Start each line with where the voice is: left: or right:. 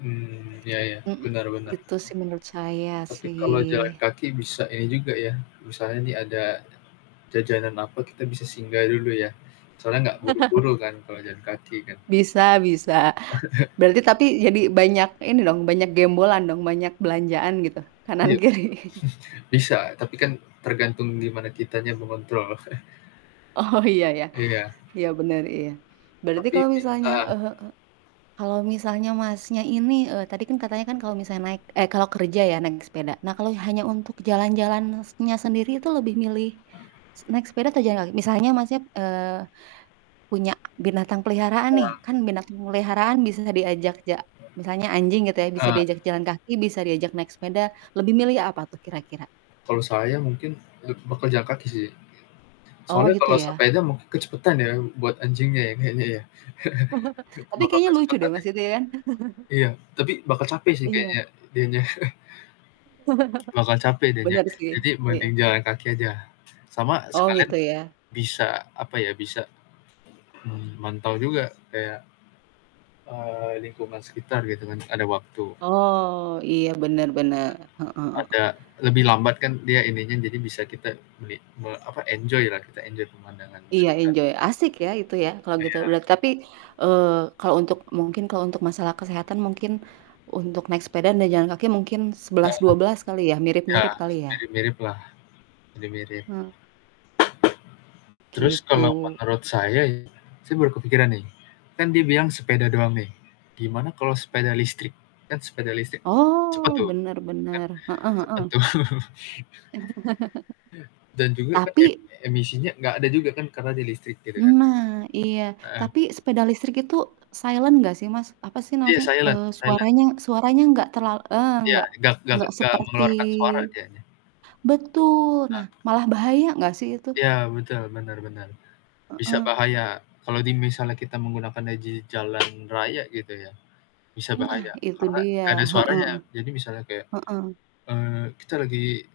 left: Mmm, iya
right: [unintelligible]
left: iya,
right: Mhm.
left: benar benar.
right: Gitu, sih menurut saya,
left: Tapi kalau jalan
right: sih.
left: kaki bisa ini juga, ya, misalnya ini ada jajanan apa kita bisa singgah dulu, ya. Soalnya nggak buru-buru kan kalau jalan kaki kan?
right: Bisa bisa. Berarti, tapi jadi banyak ini dong, banyak gembolan dong, banyak belanjaan gitu?
left: Iya.
right: Kanan-kiri.
left: Bisa, tapi kan tergantung gimana kitanya mengontrol.
right: Oh, iya iya,
left: Iya.
right: iya, bener, iya. Berarti
left: Tapi
right: kalo
left: pi
right: misalnya
left: eee.
right: eee, kalo misalnya Masnya ini, eee, tadi kan katanya kan kalo misalnya naik eh kalo kerja ya naik sepeda. Nah, kalo hanya untuk jalan-jalannya sendiri itu lebih milih naik sepeda atau jalan kaki? Misalnya Masnya, eee, punya binatang peliharaan nih,
left: Uang.
right: kan binatang peliharaan bisa diajak ja misalnya anjing gitu ya, bisa
left: Eee.
right: diajak jalan kaki, bisa diajak naik sepeda. Lebih milih apa tuh kira-kira?
left: Kalau saya mungkin leb bakal jalan kaki, sih.
right: Oh,
left: Soalnya
right: gitu,
left: kalau
right: ya?
left: sepeda mungkin kecepetan ya buat anjingnya ya kayaknya, ya.
right: Tapi
left: Bakal
right: kayaknya lucu deh,
left: kecepetan, ya?
right: Mas itu ya, kan.
left: Iya, tapi bakal capek, sih kayaknya
right: Iya.
left: dianya. Bakal capek dianya.
right: Benar sih,
left: Jadi,
right: iya.
left: mending jalan kaki aja, sama
right: Oh
left: sekalian,
right: gitu, ya?
left: bisa apa ya, bisa, mmm, mantau juga kayak eee, lingkungan sekitar gitu, kan, ada waktu.
right: Oh, iya, bener bener, heeh heeh.
left: Ada, lebih lambat, kan, dia ininya jadi bisa kita beli me apa enjoy-lah kita enjoy pemandangan
right: Iya,
left: sekitar.
right: enjoy, asik, ya itu, ya, kalo gitu.
left: Iya.
right: Berart tapi, eee, kalo untuk mungkin kalo untuk masalah kesehatan mungkin untuk naik sepeda dan jalan kaki mungkin sebelas
left: Heeh.
right: dua belas kali ya
left: Ya,
right: mirip-mirip kali, ya?
left: mirip-miriplah. Mirip-mirip.
right: Hmm.
left: Terus kalau
right: Gitu.
left: menurut saya ya, saya baru kepikiran, nih, kan dia bilang sepeda doang nih, gimana kalau
right: Mhm.
left: sepeda listrik, kan sepeda listrik cepat
right: Oh,
left: tuh,
right: bener
left: kan
right: bener, heeh
left: cepet
right: heeh.
left: tuh. Iya, dan juga, kan em
right: Tapi
left: emisinya nggak ada juga kan karena dia listrik gitu, kan.
right: Nah, iya,
left: Heeh.
right: tapi sepeda listrik itu silent nggak sih, Mas? Apa sih na
left: Iya
right: maksudnya,
left: silent
right: eee,
left: silent.
right: suaranya suaranya nggak terlal eee,
left: Iya,
right: nggak
left: nggak nggak
right: nggak
left: nggak
right: seperti
left: mengeluarkan suara, dianya.
right: betul, nah,
left: Heeh.
right: malah bahaya nggak sih itu?
left: Ya, betul, benar benar. Bisa
right: Heeh.
left: bahaya, kalau di misalnya kita menggunakannya di jalan raya gitu, ya, bisa
right: Nah,
left: bahaya,
right: itu
left: karena
right: dia,
left: nggak ada
right: heeh
left: suaranya.
right: heeh.
left: Jadi misalnya kayak,
right: Heeh.
left: eee, kita lagi,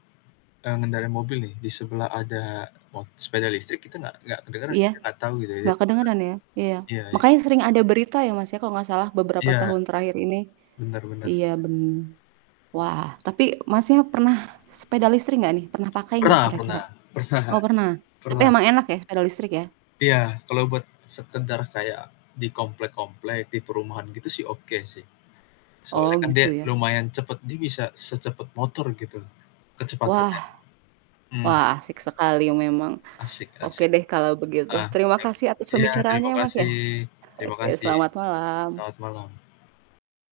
left: eee, ngendarai mobil nih, di sebelah ada mot sepeda listrik kita nggak nggak kedengeran,
right: Iya.
left: nggak tahu gitu ya dia
right: Nggak
left: di
right: kedengeran ya? Iya,
left: mana. Iya e
right: makanya sering ada berita, ya, Mas, ya kalau nggak salah beberapa
left: Iya.
right: tahun terakhir ini.
left: Benar benar.
right: Iya, bener. Wah, tapi Masnya pernah sepeda listrik nggak, nih? Pernah pakai nggak
left: Pernah
right: kira-kira?
left: pernah pernah,
right: Oh, pernah, tapi
left: pernah.
right: emang enak, ya sepeda listrik, ya?
left: Iya, kalau buat sekedar kayak di komplek-komplek, di perumahan gitu, sih, oke, sih.
right: Oh,
left: Soalnya, kan,
right: gitu,
left: dia
right: ya?
left: lumayan cepet. Dia bisa secepat motor gitu,
right: Wah,
left: kecepatannya. Mmm.
right: wah asik sekali memang.
left: Asik
right: Oke,
left: asik.
right: deh kalo begitu.
left: Ah,
right: Terima
left: siap,
right: kasih atas
left: iya, terima
right: pembicaraanya ya, Mas, ya.
left: kasih terima
right: Oke,
left: kasih,
right: selamat malam.
left: selamat malam.